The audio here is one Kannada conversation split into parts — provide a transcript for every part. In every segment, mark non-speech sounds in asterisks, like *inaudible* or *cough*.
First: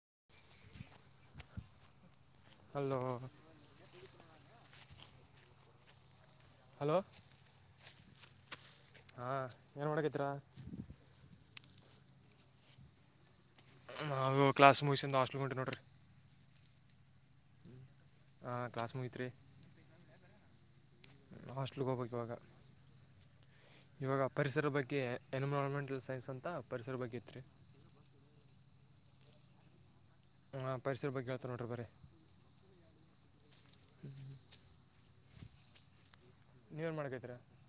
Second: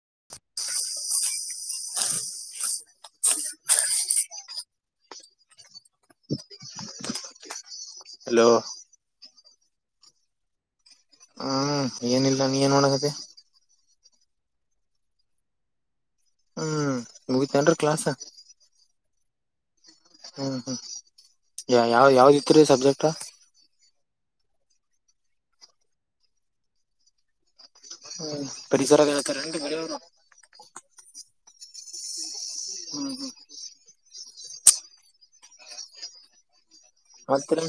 *unintelligible* ಹಲೋ. ಹ್ಮ. *unintelligible* ಹಲೋ. ಹಲೋ. ಹಾಂ ಏನು ಮಾಡಕತ್ತೀರಾ. ಹ್ಮ್ ಏನಿಲ್ಲ ನೀ ಏನ್ ಮಾಡಾಕತ್ತಿ. ನಾವು ಕ್ಲಾಸ್ ಮುಗಸಂದ ಹಾಸ್ಟಲ್ಗೆ ಹೊಂಟೀವ ನೋಡ್ರೀ. ಹ್ಮ್. ಮುಗಿತಾನ್ರಿ ಕ್ಲಾಸ್. ಹಾಂ ಕ್ಲಾಸ್ ಹ್ಮ ಹ್ಮ. ಹಾಸ್ಟಲ್ಗ ಹೋಗ್ಬೇಕ ಇವಾಗ ಇವಾಗ ಪರಿಸರದ ಬಗ್ಗೆ ಕೆ ಎನ್ವೈರನ್ಮೆಂಟಲ್ ಸೈನ್ಸ್ ಅಂತ ಪರಿಸರ ಬಗ್ಗೆ ಇತ್ತರಿ. ಹ್ಮ ಪರಿಸರ ಹೇಳ್ತಾರ ಏನ್ರಿ ಬರೇ ಅವ್ರು ಹಾಂ ಪರಿಸರ ಬಗ್ಗೆ ಹೇಳ್ತಾ ನೋಡಿರಿ ಬರೇ ಹ್ಮ್ ಹ್ಮ್. ನೀವೇನ್ ಮಾಡಾಕತೀರಾ. ಮತ್ರಿ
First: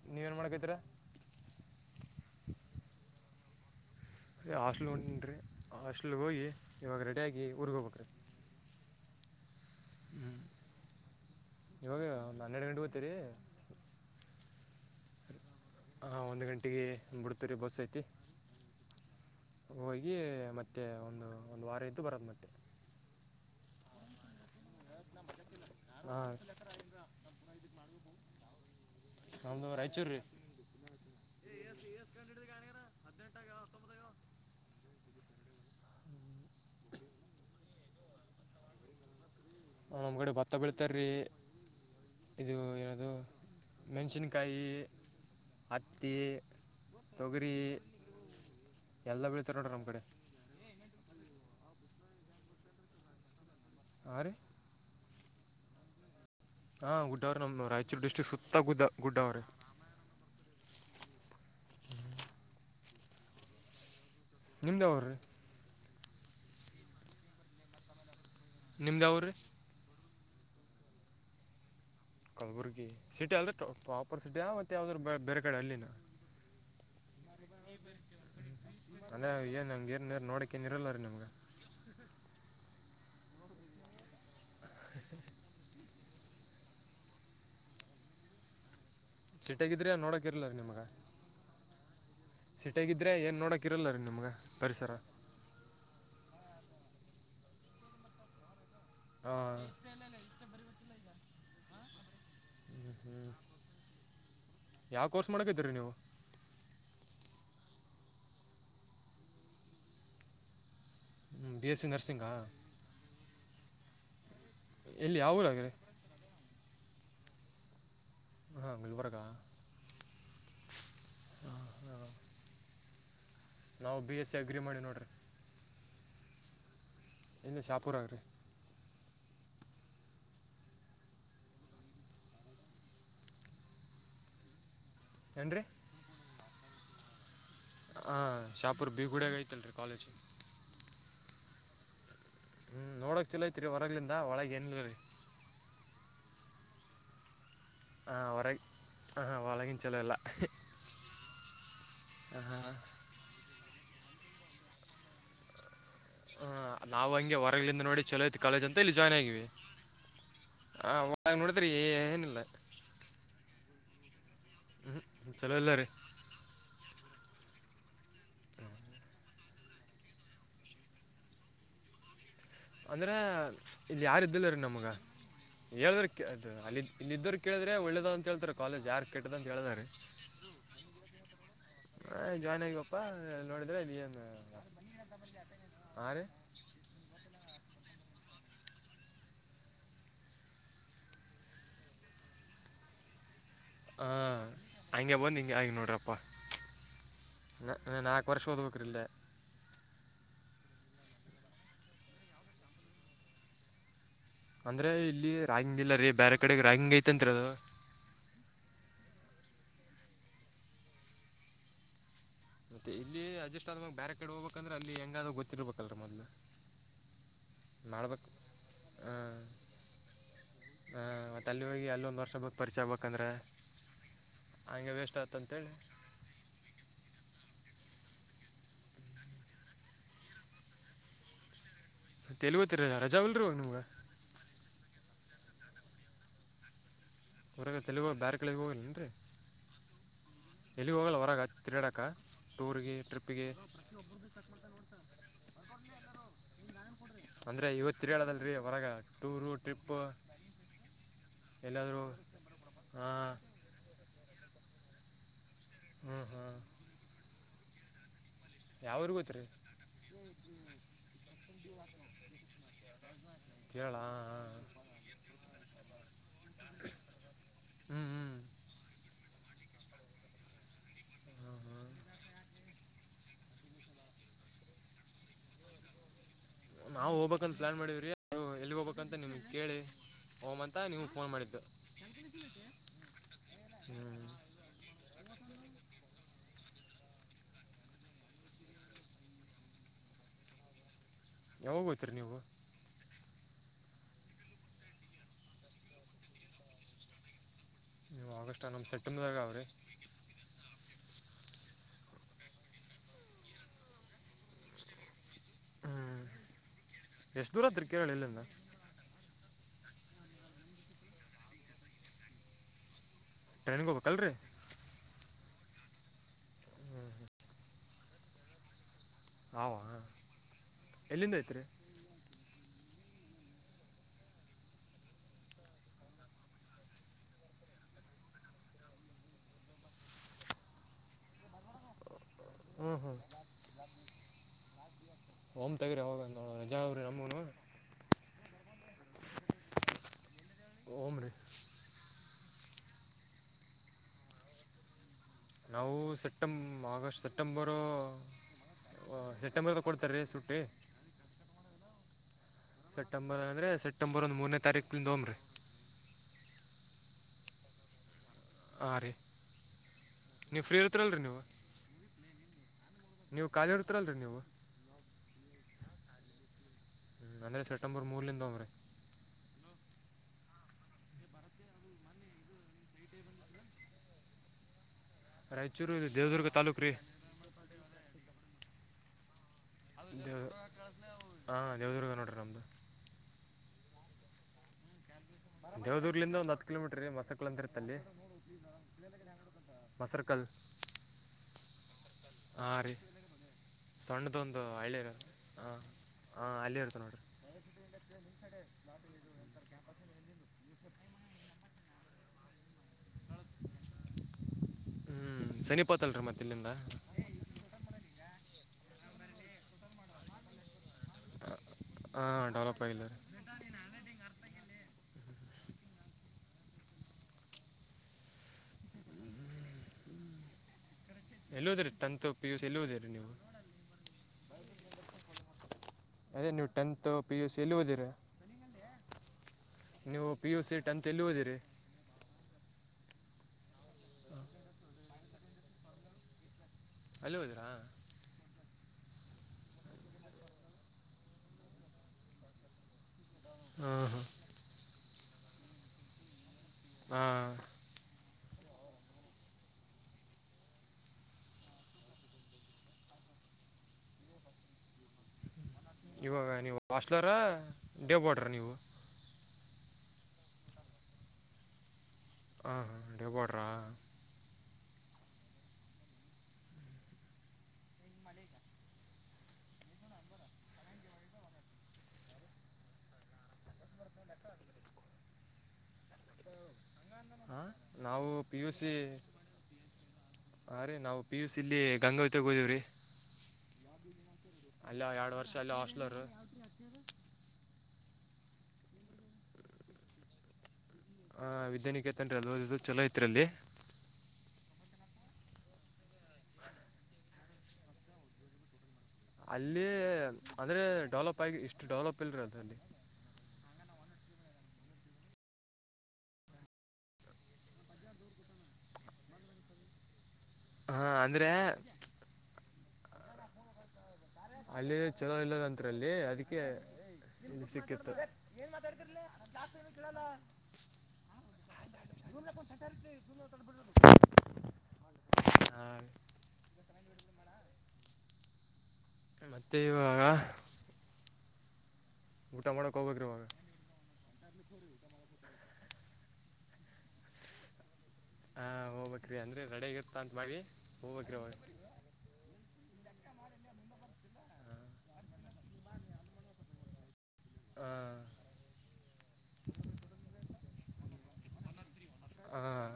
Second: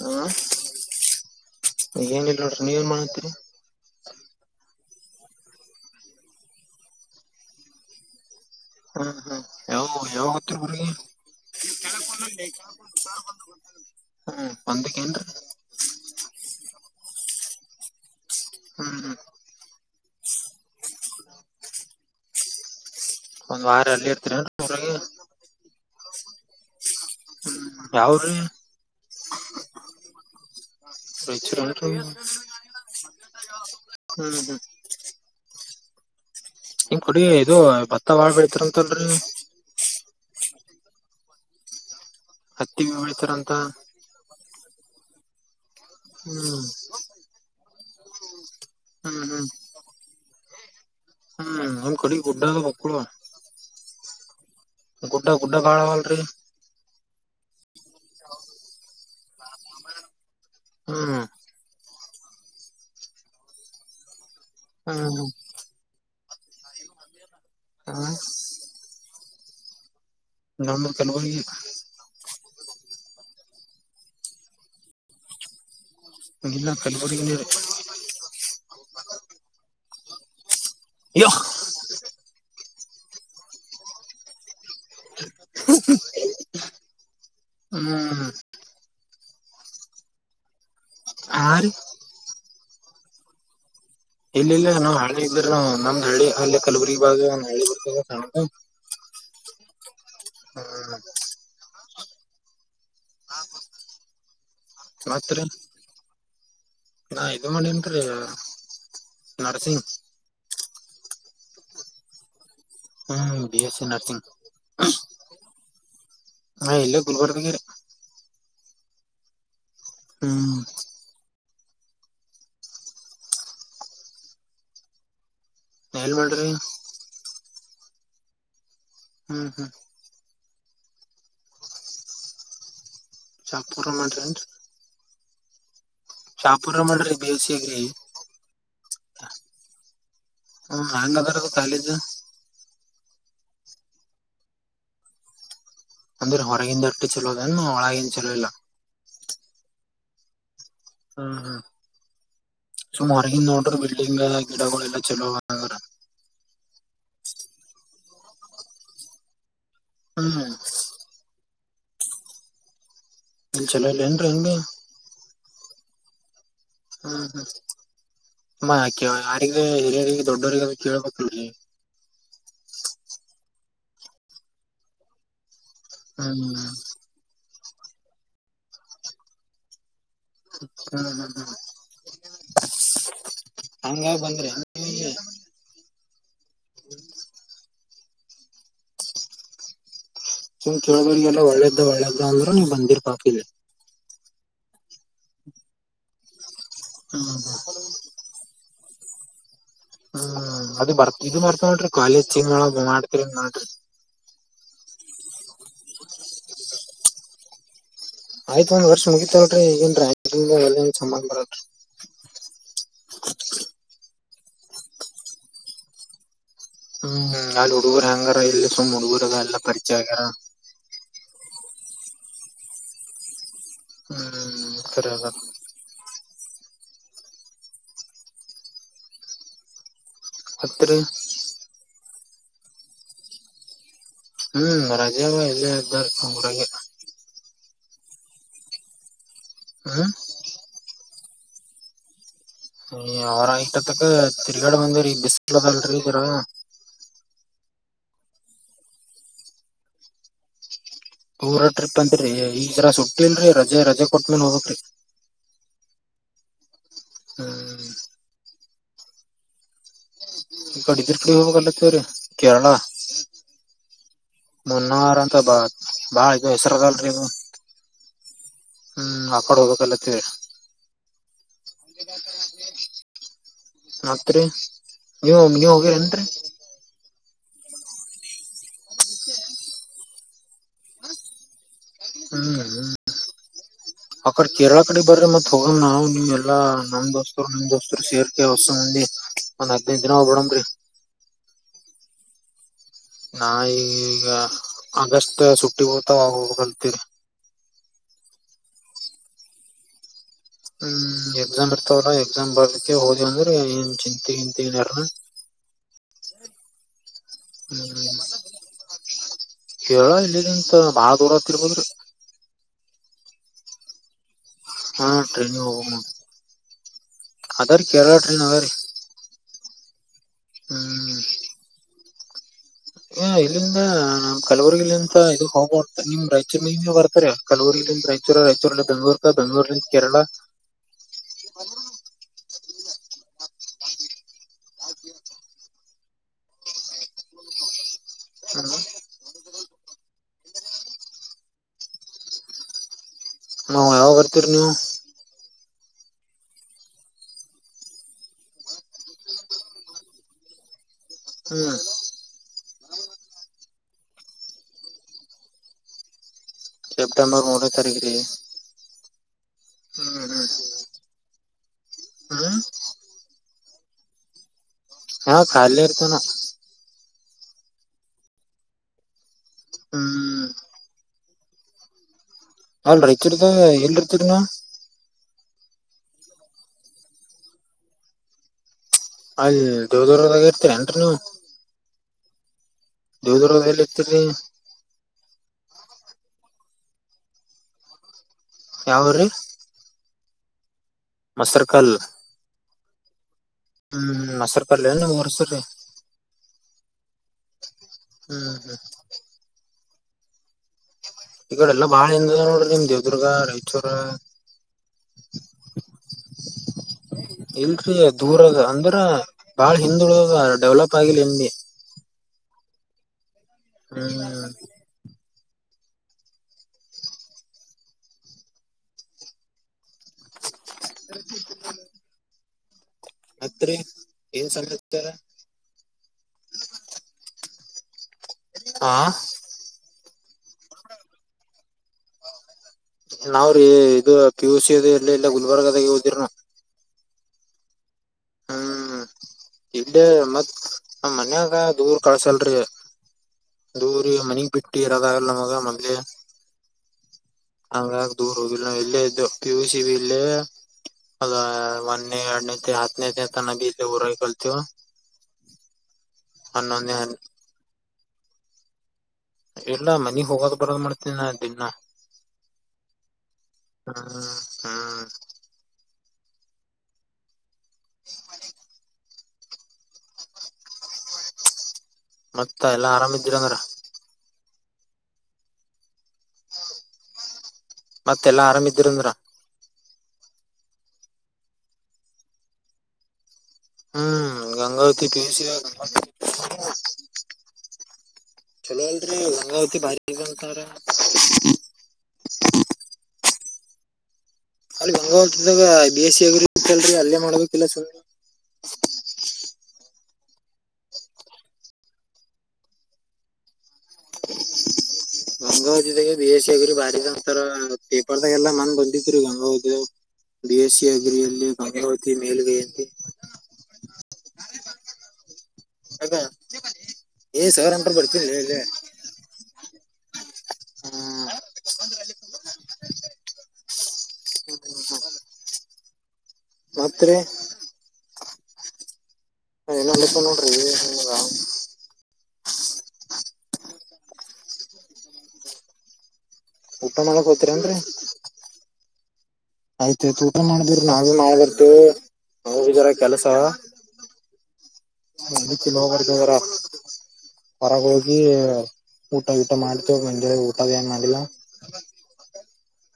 ಹ್ಮ ನೀವೇನು ಮಾಡಕತ್ತೀರಾ ಏನಿಲ್ಲ ನೋಡ್ರಿ ನೀವೆನ್ ಮಾಡ್ಲಾತಿರಿ. ಯ ಹಾಸ್ಟಲ್ ಹೊಂಟೀನ್ರಿ ಹಾಸ್ಟೆಲ್ಗ ಹೋಗಿ ಇವಾಗ ರೆಡಿಯಾಗಿ ಊರ್ಗ ಹೋಕೆನಿ. ಹ್ಮ್ ಹ್ಮ್. ಯಾವ ಯಾವಗ ಹೊಕ್ರಿ ಊರಿಗಿ ಇವಾಗ ಒಂದು ಹನ್ನೆರಡು *unintelligible* ಹ್ನು. ಹಾ ಒಂದ ಗಂಟೆಗೆ ಭುಡ್ತರಿ ಬಸೈತಿ. ಹ್ಮ್ ಹ್ಮ್. ಹೋಗಿ ಮತ್ತೆ ಒಂದು ಒಂದು ವಾರ ಇದ್ದು ಬರೋದು. ಒಂದ್ ವಾರ ಅಲ್ಲಿ ಇರ್ತೀರ ಏನ್ರಿ ಊರಗೆ ಹಾ ಹ್ಮ ಯಾವ್ರೀ ನಮ್ಮದು ರಾಯಚೂರು ರೀ *unintelligible* ಹ್ಮ್ ಹ್ಮ್. *inaudible* ನಿ ಕೊಡಿ ಇದ ಭತ್ತ ಬಾಳ್ ಬೆಳತರಂತಲ್ರರಿ ನಿವ ನಮ್ಮಗಡೆ ಬತ್ತ ಬೆಳಿತಾರಿ. ಇದು ಹತ್ತಿ ಏನದು ಬೆಳಿತಾರಂತ ಮೆಣಸಿನ್ಕಾಯಿ. ಹತ್ತಿ ಹ್ಮ್ ತೊಗ್ರಿ ಹ್ಮ್ ಎಲ್ಲ ಹ್ಮ್ ಬೆಳಿತಾರ ನೋಡ್ರ ನಮ್ಮ್ ಕಡೆ ಹ್ಮ್ ಒಂದ್ ಕಡೆ ಗುಡ್ಡ ಆವಾ ಬಕ್ಕಳ ಅವ ರೀ ಗುಡ್ಡ ಗುಡ್ಡ ಬಾಳ ಆವಾ ಅಲ್ರಿ. ಹಾ ಗುಡರು ನಮ್ ರಾಯಚೂರ ಡಿಸ್ಟ್ರಿಕ್ ಸುತ್ತ ಗುದ್ದ ಗುಡ್ಡಾವರ ಹ್ನು. ನಿಮ್ದು ಹ್ಮ್ ಯಾವ್ರಿ ರೀ ಹ್ಮ. ಹ್ನು. ನಿಮ್ದು ಯಾವ್ರಿ ರೀ ನಮ್ಮ ಕೆಲವೊಯ್ಯಿ ಕಲಬುರ್ಗಿ ಸಿಟಿ ಅಲ್ ಪ್ರಾಪರ್ ಸಿಟಿಯಾ ಮತ್ತೆ ಯಾವ್ದ್ರರು ಬೇರೆ ಕಡೆ ಅಲ್ಲಿನ *unintelligible* ಅದೇ ಏನ್ಂಗ ಗಿರ್ ನೀರ್ ನೋಡಕ್ ಕೆನ್ನಿರಿಲ್ಲರಿ ನಿಮ್ಗ ಅಯ್ಯೋ *unintelligible* ಹ್ಮ್ ಚಿಟಗಿದ್ರಾ ನೋಡಕ ಇರ್ಲ್ಲರಿ ನಿಮಗ ಆ ಸಿಟಗಿದ್ರೆ ಏನ್ ನೋಡಕ್ ಇಲ್ಲ ಇಲ್ಲ ನಾವ್ ಹಳಿ ಇದ್ರು ನಮ್ದ್ ಹಳಿ ಅಲ್ಲಿ ಕಲವರಿ ಬಾಗ ನಳೆ *unintelligible* ಹ್ಮ ಯಾವ ಕೋರ್ಸ್ ಮತ್ರ ಮಾಡಕತ್ತೀರಿ ನೀವು ನಾ ಇದು ಮಾಡಿನ್ ತೃ ನರಸಿಂಗ್ ಹ್ಮ ಬಿಎಸ್ಸಿ ನರ್ಸಿಂಗಾ ಹ್ಮ್ ಬಿ ಎಸ್ ಸಿ ನರ್ಸಿಂಗ್ ಎಲ್ಲಿ ಯಾವ ಊರಗ ಗುಲ್ಬರ್ಗನೆ ಹಾ ಗುಲ್ಬರ್ಗ ಹ್ಮ್ ಹಾಂ ಹಾಂ ನಾವು ಬಿ ಎಸ್ ಸಿ ಅಗ್ರಿ ಮಾಡಿ ನೋಡಿರಿ ಎಲ್ ಮಾಡ್ರಿ ಇದು ಶಾಪುರಗ್ರೀ ಹ್ಮ್ ಹ್ಮ ಚಾಪುರ ಮಾಡ್ರೆನ್ರಿ ಏನ್ರಿ *unintelligible* ಗ್ರಿ ಹಾ ಶಾಪುರ್ ಬಿಗುಡಾಗ ಐತಲ್ ರಿ ಕಾಲೇಜು ಕಾಲೇಜ ಹ್ಮ್ ನೋಡಕ್ ಚಲೋಐತ್ರಿ ಹೊರಗ್ಲಿಂದ ಒಳಗೆ ಏನಿಲ್ಲರಿ ಹೊರಗಿನದಟ್ಟ ಚಲೋ ನನ್ನು ಒಳಾಗಿನ್ ಚಲೋ ಇಲ್ಲ ಹಾ ಒಳಗಿನ್ ಚಲೊ ಇಲ್ಲ ಹ್ಮ ಹ್ಮ ಹಾಂ ಸುಮ್ ಒರಗಿಂದ್ ನೋಡರ್ ಕಿಂಗಲ್ಲ ಗಿಡಗಳೆಲ್ಲ ಚಲೋ *unintelligible* ಹ ನಾವು ಹಂಗೆ ಹೊರಗಳಿಂದ ನೋಡಿ ಚಲೊ ಐತಿ ಕಾಲೇಜ್ ಅಂತ ಇಲ್ಲಿ ಜಾಯ್ನ್ ಆಗಿವಿ ಹ್ಮ್ ಆಗ್ ನೋಡಿದ್ರಿ ಏನಿಲ್ಲ ಇಲ್ಲಿ ಚಲೋ ಇಲ್ಲ ಏನ್ರ ಹೆಂಗೆ ಹ್ಮ್, ಚಲೋ ಇಲ್ಲ ರೀ *inaudible* *unintelligible* ಹಿರಿಯರಿಗೆ ದೊಡ್ಡರಿಗೆ ಕೇಳಬೇಕ ಅಂದ್ರೆ ಇಲ್ಲಿ ಯಾರ ಇದ್ದಿಲ್ಲರಿ ನಮ್ಗ. ಹೇಳದ್ರ ಹ್ಮ್ ಕೇಳ್ತಾ ಅಲ್ಲಿ ಇದ್ದರ. ಕೇಳಿದ್ರೆ ಒಳ್ಳದು ಆದ ಅಂತ ಹಳ್ತಾರೆ ಕಾಲೇಜ್ ಯಾರ್ ಕೆಟ್ಟದ ಅಂತ ಹೇಳಲ್ಲ ರಿ ಹ್ಮ್ ಹ್ಮ್ ಹ್ಮ್ ಜಾಯ್ನ್ ಆಗಪ್ಪಾ ನೋಡಿದ್ರೆ ಇದ ಹಂಗಾಗಿ ಬಂದ್ರಿ ಹ್ಹಾ ರೀ. *inaudible* ನೀ ಕೇಳೋರಿಗೆಲ್ಲ ಒಳ್ಳೇದ ಒಳ್ಳೇದ್ ಆದ ಅಂದ್ರು ನೀವ್ ಮಂದಿ ಮತ್ ಕೇಳಿರಿ. ಹಾ ಹಂಗೆ ಬಂದು ಹಿಂಗೆ ಆಗಿನೀ ನೋಡ್ರಪ್ಪಾ. ಹ್ಮ್ ನ ನ ನಾಲ್ಕು ವರ್ಷ ಓದ್ಬೇಕ್ರಿ ಇಲ್ಲೇ. ಹ್ಮ್ ಅದ ಬರ್ ಇದು ಬರ್ತ ನೋಡ್ರಿ ಕಾಲೇಜ್ ಚೇಂಜ್ ಮಾಡ್ತಿದ್ರೆ ಮಾಡ್ರಿ. ಅಂದ್ರರೆ ಇಲ್ಲಿ ರಾಗಿಂಗ್ ಇಲ್ಲ ರೀ ಬೇರೆ ಕಡೆಗೆ ರಾಗಿಂಗ್ ಐತೆಂತರಿ ಅದು. ಆಯ್ತು ಒಂದ್ ವರ್ಷ ಮುಗಿತಲ್ರಿ ಈಗೇನ್ ರಾಂಗಿಂಗ್ ಅದು ಏನ್ ಸಂಬಂಧ ಪಡಲ್ಲರಿ. ಯಾಕಂದ್ರೆ ಅಲ್ಲಿ ಹೆಂಗ ಆದ ಗೊತ್ತಿರಬೇಕಲಿ ಮೊದಲು. ಹ್ಮ್ ಹ್ಮ್ ಅಲ್ಲಿ ಹುಡುಗರು ಮಾಡ್ಬೇಕು ಹೆಂಗಾರ ಇಲ್ಲಿ ಸುಮ್ಮ್ ಹುಡುಗರು ಎಲ್ಲ ಪರಿಚಯ ಆಗ್ಯಾರ. ತಲ್ಲಿ ಹೋಗಿ ಅಲ್ಲೊಂದು ವರ್ಷ ಬೇಕು ಪರಿಚಯ ಆಗಬೇಕೆಂದ್ರೆ. ಹ್ಮ್ ಹಂಗೆ ಸರಿ ವೇಸ್ಟ್ ಅದ ಆಯ್ತ ಅಂತೇಳಿ. ಮತ್ತ ರಿ. ಎಲ್ಲಿಗೆ ಹೋಗ್ತೀರಿ ರಜಾವಲ್ರು ನಿಮ್ಗ. ಹ್ಮ್ ರಜ ಅವ ಇಲ್ಲ ಇದ್ದಾರ ಊರಾಗ. ಊರಾಗ ತಲುಗೋಗ ಬೇರೆ ಕಡೆಗೆ ಹೋಗಲ್ಲೇನ್ ರೀ. ಹ. ಎಲ್ಲಿಗ್ ಹೋಗಲ್ಲ ಹೊರಗ ತಿರಿಗಡಕ. ಅವ್ರ ಇಟ್ಟತ್ತಕ ತಿರ್ಗಾಡಿ ಬಂದಿವಿ ಬಿಸಲಾದಲ್ರೀ. *unintelligible* ಅಂದ್ರೆ ಇವತ್ತು ತಿರುಗಡದಲ್ರಿ ಹೊರಗ ಟೂರು ಟ್ರಿಪ್ ಊರ ಟ್ರಿಪ್ ಅಂತ್ರಿ ಈಗ ಹಾಂ ಸುಟ್ಟಿಲ್ರಿ ರಜೆ ರಜೆ ಕೋಟಮೇಲೆ ಹೋಗಬೇಕ್ರಿ ಹ್ಮ್ ಹ್ಹಾ. ಹ್ಮ್ ಯಾವ್ ಊರಿಗೆ ಹೋಗ್ತೀರಿ. ಗಡಿದ್ರ ಕಡೆ ಹೋಗಲ್ಲತ್ತವರಿ ಕೇರಳ ಕೇರಳ ಮುನ್ನಾರ ಅಂತ ಬಾತ *unintelligible* ಹೆಸರು ಆದಲ್ರಿ ಹ್ಹಾ ಹ್ಞೂ ಹ್ಞೂ ಹ್ಹಾ. ಆಕಡೆ ಹೋಗ್ಬೇಕು ಅಂಲಕತಿವ್ರಿ. ಮತ್ರಿ ನೀವು ನೀವ್ ಹೋಗಿರೆನ್ರಿ. ನಾವವು ಹೋಗ್ಬೇಕಂತ ಪ್ಲಾನ್ ಮಾಡಿದಿವ್ರಿ ಎಲ್ಲಿಗ್ ಹೋಗ್ಬೇಕಂತ ನಿಮ್ ಕೇಳಿ ಹೋಮಂತ ನಿಮ್ ಫೋನ್ ಮಾಡಿದ್ದು. ಹ್ಮ್ ಹ್ಮ್ ಆ ಕಡೆ ಕೇರಳ ಕಡೆ ಬರ್ರಿ ಮತ್ ಹೋಗ್ ನಾವು ನಿಮ್ ಎಲ್ಲ ನಮ್ ದೋಸ್ತರು ನಿಮ್ ದೋಸ್ತರು ಸೇರ್ಕ ಹೊಸ್ ಮಂದಿ ಒಂದ್ ಹದ್ನೈದು ದಿನ ಹೋಗ್ಬಡಮ್ರಿ. ಯಾವಾಗ ಹೋತಿರಿ ನೀವು. ನಾ ಈಗ ಆಗಸ್ಟ್ ಸುಟ್ಟಿ ಹೋಗ್ತಾವ ಅವಾಗ ಹೋಗಬೇಕು ಅಂತೀವ್ರಿ. ನೀವು ಆಗಸ್ಟ, ನಮ್ದು ಸೆಪ್ಟೆಂಬರ್ರೆಗ ಅವ್ರಿ. ಹ್ಮ್ ಎಕ್ಸಾಮ್ ಇರ್ತವಲ್ಲಾ ಎಕ್ಸಾಮ್ ಬರ್ದಕ ಹೋದ ಅಂದ್ರೆ ಏನ್ ಚಿಂತೆ ಹಿಂತೆ ಏನಿರಲ್ಲ. ಎಷ್ಟ್ ದೂರ ಹಾತತ್ರಿ ಕೇರಳ ಇಲ್ಲಿಂದ? ಕೇರಳ ಇಲ್ಲಂತ ಬಾಳ ದೂರ ಆತಿರ್ಬೋದ್ರಿ. ಟ್ರೈನ್ಗೆ ಹೋಗಬೇಕಲ್ರಿ. ಹಾ ಟ್ರೇನು ಹ ಮಾಡ ಅದಾರೀ ಕರಳ ಟ್ರೇನ್ ಅದಾರಿ. ಹವಾ ಹ್ಮ್ ಎಲ್ಲಿಂದ ಐತ್ರಿ? ಹ ಇಲ್ಲಿಂದ ನಮ್ ಕಲಬರಿಲ್ಲಿಂತ ಇದು ಹೋಗ್ಬ ನಿಮ್ ರಾಯಚೂರ್ ಮೆಲ್ ಬರ್ತಾರೆ, ಕಲಬರಿಗಿ ಇಲ್ಲಿಂದ ರಾಯಚೂರ, ರಾಯಚೂರಿಂದ ಬೆಂಗ್ಳೂರ್ ಕ ಬೆಂಗಗಳೂರಿಂದ ಕೇರಳ. ಹ್ಮ್ ಹ್ಮ್ ಹೋಮ್ ತಗರಿ ಹೋಗಂತ ರಜರಿ ನಮ್ಮೂನು ಹ್ಮ್ ಹೋಮ್ ರೀ. ಹ ಯಾವಾಗ ಬರ್ತೀರಿ ನೀವು? ನಾವು ಸೆಪ್ಟೆ ಆಗಸ್ಟ್ ಸೆಪ್ಟೆಂಬರ್, ಸೆಪ್ಟೆಂಬರ್ಗೆ ಕೊಡ್ತಾರೆ ರೀ ಸುಟ್ಟಿ, ಹ್ಮ್ ಸೆಪ್ಟೆಂಬರ್ ಅಂದ್ರೆ ಸೆಪ್ಟೆಂಬರ್ ಒಂದು ಮೂರನೇ ತಾರೀಕಿಂದ ಹೊಗಮ್ ರೀ. ಸೆಪ್ಟೆಂಬರ್ ಮೂರನೇ ತಾರೀಖ್ ರಿ. ಹಾಂ ರೀ ನೀವು ಹ್ಮ್ ಫ್ರೀ ಇರ್ತರಲ್ರಿ ನೀವು ಹ್ಮ್ ನೀವು ಖಾಲಿ ಇರ್ತೀಲ್ರಿ ನೀವು. ಹಾವ ಖಾಲೇ ಇರ್ತೇನ ನಾವು. ಹ್ಮ ಅಂದ್ರೆ ಸೆಪ್ಟೆಂಬರ್ ಮೂರ್ಲಿಂದ ಹೋಮರಿ. ಹ್ಮ್ ಅಲ್ ಇತರ್ದ ಎಲ್ ಇರ್ತರಿ ನ. ರಾಯಚೂರು ಇಲ್ಲ ದೇವದುರ್ಗ ತಾಲೂಖು ರಿ. ಹಾಗ ದೇವ್ ದೇವದೂರ್ದಾಗ ಇರ್ತೀರ ಏನ್ರಿ ನೀವು? ಹಾಂ ದೇವದುರ್ಗ ನೋಡ್ರಿ ನಮ್ಮದು ದೇವದುರ್ಗದಾರ ಎಲ್ಲಿ ಇರ್ತರಿ. ದೇವದುರ್ಲಿಂದ ಒಂದ್ ಹತ್ತು ಕಿಲೋಮೀಟರ್ ರೀ ಮಸಕ್ಳ ಅಂತಿರ್ತ್ತ ಅಲ್ಲಿ. ಯಾವ್ರೀ ಸರ್ಕಲ್ ಸರ್ಕಲ್ ಹಾ ರೀ ಸಣ್ಣದೊಂದು ಮಸರ್ಕಲ್ ಹಳ್ಳಿ ಏನ್ ನಿಮ್ ಇರದು ಊರ್ ಹೆಸ್ರ್ ರೀ ಹಾಂ ಹಾಂ ಅಲ್ಲಿ ಇರ್ತ ನೋಡ್ರಿ. ಹ್ಮ್ ಹ್ಮ್ ಈಗಡೆ ಎಲ್ಲಾ ಬಾಳ ಹಿಂದದ ನೋಡ್ರಿ ನಿಮ್ ದೇವದುರ್ಗ ರಾಯಚೂರ. ಹ್ಮ ಸನಿಪಾತಲ್ರರಿ ಮತ್ತ ಇಲ್ಲಿಂದ. ದೂರದ ಅಂದ್ರ ಬಾಳ ಹಿಂದಳುದದ ಡೆವ್ಲಪ್ ಆಗಿಲ್ಲ ಇಂಡಿ. ಹ ಡೆವಲಪ್ ಆಯಿಲ್ಲ ರೀ ಹ್ಮ್ ಹ ಎಲ್ಲೂದ್ರೀ ತಂತ್ ಪಿಯೂಸಿ ಎಲ್ಲೂದ್ರೀ? ಮತ್ತೆ ಏನ್ *unintelligible* ಅದೇ ನೀವು ಟೆಂತ್ ಪಿ ಯು ಸಿ ಎಲ್ಲಿ ಓದಿರಿ? ಹಾ ನೀವು ಪಿ ಯು ಸೇಟ್ ಅಂತ ಎಲ್ಲಿ ಹೋದಿರಿ? ನಾವ್ರೀ ಇದು ಪಿ ಯುಸ ಅ ಎಲ್ಲ ಇಲ್ಲ ಗುಲ್ಬರ್ಗದಾಗ ಹೋದಿರದ್ ನ. ಅಲ್ಲಿ ಹೋದಿರಾ ಹ್ಮ್ ಇದ್ದೆ, ಮತ್ ನ ಮನ್ಯಾಗ ದೂರ್ ಕಳ್ಸಲ್ರಿ, ಹಾಂ ಹಾಂ ದೂರಿ ಮನಗ್ ಬಿಟ್ಟಿ ಇರೋದಾಗಲ್ ನಮಗ ಮದ್ಲೆ, ಹಾಂ ಹಂಗಾಗ ದೂರ್ ಹೋಗಿಲ್ಲ ನ ಇಲ್ಲೇ ಇದ್ದ ಪಿ ಯು ಸಿ ಬಿ ಇಲ್ಲೇ ಅದ ಒಂದೆ ಎರಡನೇ ಹತ್ತು ತ ನ ಬಿ ಊರಗ ಕಲ್ತೆವುಮ ನೀ ಹಾಸ್ಲರ ಡೇಬಡ್ರ ನೀವು? *inaudible* ಎಲ್ಲಾ ಮನಿಗ್ ಹೋಗದ ಬರೋದ್ ಮಾಡ್ತೀನಿ ನಾ ದಿನ್ನ ಹ್ಮ್ *unintelligible* *inaudible* *unintelligible* ಮತ್ತ ಎಲ್ಲಾ ಆರಾಮಯಿದ್ರಿ ಅಂದ್ರ ಹಾಂ ಮತ್ತೆ ಎಲ್ಲಾ ಆರಾಮ್ ಇದಿರಂದ್ರ ಹಾ ರೀ ನಾವು ಪಿ ಯು ಸಿಲ್ಲಿ ಗಂಗಾವತಿಗೆ ಹೋದೀವ್ರೀ ಹ್ಮ ಹ್ಮ್ ಗಂಗಾವತಿ ಪೇಸಿದ ಹಾಸ್ಟ್ಲರು ಗಂಗಾವತಿ ಲವಾಲ್ರಿ ಹಂಗ ಹತ್ತ ಬಾರಿಗ ತಾರ ಹ ವಿದ್ಯಾನಿಕೇತನ್ರಿ ಅ ಇದು ಚಲೋ ಐತ್ರಿ ಅಲ್ಲಿ ಅಲ್ಲಿ ಗಂಗಾವಂತದಾಗ ಬಿಸಿಯಗರು ಇತ್ತಲ್ರರಿ ಅಲ್ಲೇ ಮಾಡ್ಬೇಕಿಲ್ಲ ಸುಮ್ಮನೆ ಅಲ್ಲಿ ಅಂದರೆ ಡೆವಲಪ ಆಗಿ ಇಷ್ಟು ಡೆವಲಪ್ ಇಲ್ರಿ ಅದಲ್ಲಿ ಗಂಗಾವತಿ ತ ಬಿ ಎಸ್ ಸಿಗರಿ ಬಾರಿ ಅಂತರ ಪೇಪರ್ ತಲ್ಲ ಮನ್ ಬಂದಿತಿ ರೀ ಗಂಗಾವತಿ ಬಿ ಎಸ್ ಸಿ ಹಾಂ ಅಗ್ರಿಯಲ್ಲಿ ಅಂದರೆ ಭಂಗಾವತಿ ಮೇಲ್ಗೈಯಂತೆ ಅಲ್ಲಿ ಚಲೋ ಇಲ್ಲದಂತಲ್ಲಿ ಅದ ಅದಕ್ಕೆ ಏ ಸರ್ ಅಂತ ಸಿಕ್ಕಿತ್ತು ಬರ್ತೀನಿ ಇಲ್ಲಿ *unintelligible* ಹ್ಮ್ ಹ ಹಾಂ ಮತ್ರೆ ಹ ಮತ್ತೆ ಏನೊಸ ಇವಾಗ ನೋಡ್ರಿ ಊಟ ಮಡಕ್ ಹೋಗ್ಬೇಕ್ರಿ ಇವಾಗ್ ಊಟ ಮಾಡಳಕ್ ಹೋತೀರಿನ್ರರಿ ಹಾಂ ಹೋಗ್ಬೇಕ್ರಿ ಅಂದರೆ ಆಯ್ತಾಯಯ್ತ ರೆಡಿಯಾಗಿರ್ತಾ ಅಂತ ತುಊ ಮಾಡಿ ಮಾಡ್ಬ್ರ ನಾವಿ ಹೋಗ್ಬೇಕ್ರಿ ಇವಾಗ ಮಾಡಬರ್ತ ನ ಜರ ಕೆಲಸ ನಿಂಬುದು ಚೋಲೋ ಓದಿತಿದ್ರ ಹೊರಗ ಹಾಂ ಹೋಗಿ ಊಟ ಊಟ ಗಿಟಾ ಮಾಡ್ತೋಗಂಜ ಊಟದ ಏನ್ ಮಾಡ ಇಡ್ಲೆ ಹ ಹಾಂ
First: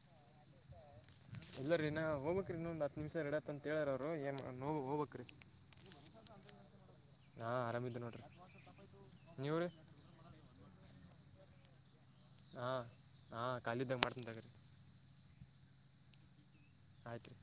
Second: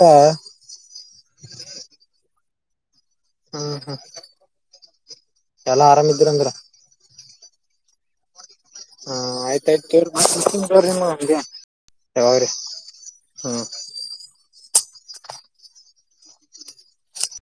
ಹ *unintelligible* ಇಲ್ಲ ರೀ ನಾ ಹೋಗ್ಬೇಕ್ರಿ ಇನ್ನೊಂದು ನಿಮ್ರ್ ಎಡತ್ತ ಅಂತ ಹ್ಮ್ ಹೇಳರ ಹ್ಮ್ ಅವರು ಏನ್ ಮ ಎಲ್ಲಾ ಆರಾಮ ಇದಿದೀರಂದ್ರ ಹಾ ಆರಾಮಿದ್ದೇ ನೋಡ್ರಿ ಹ ನೀವು ರೀ ಆಯ್ತಾಯಯ್ತವ ನಿಮ್ಮ ನಿಗೆ ಹಾ ಹಾ ಖಾಲಿದ್ದಾಗ ಮಾಡ್ತನ್ ತಗ್ರರಿ ಆಯ್ತ್ ರೀ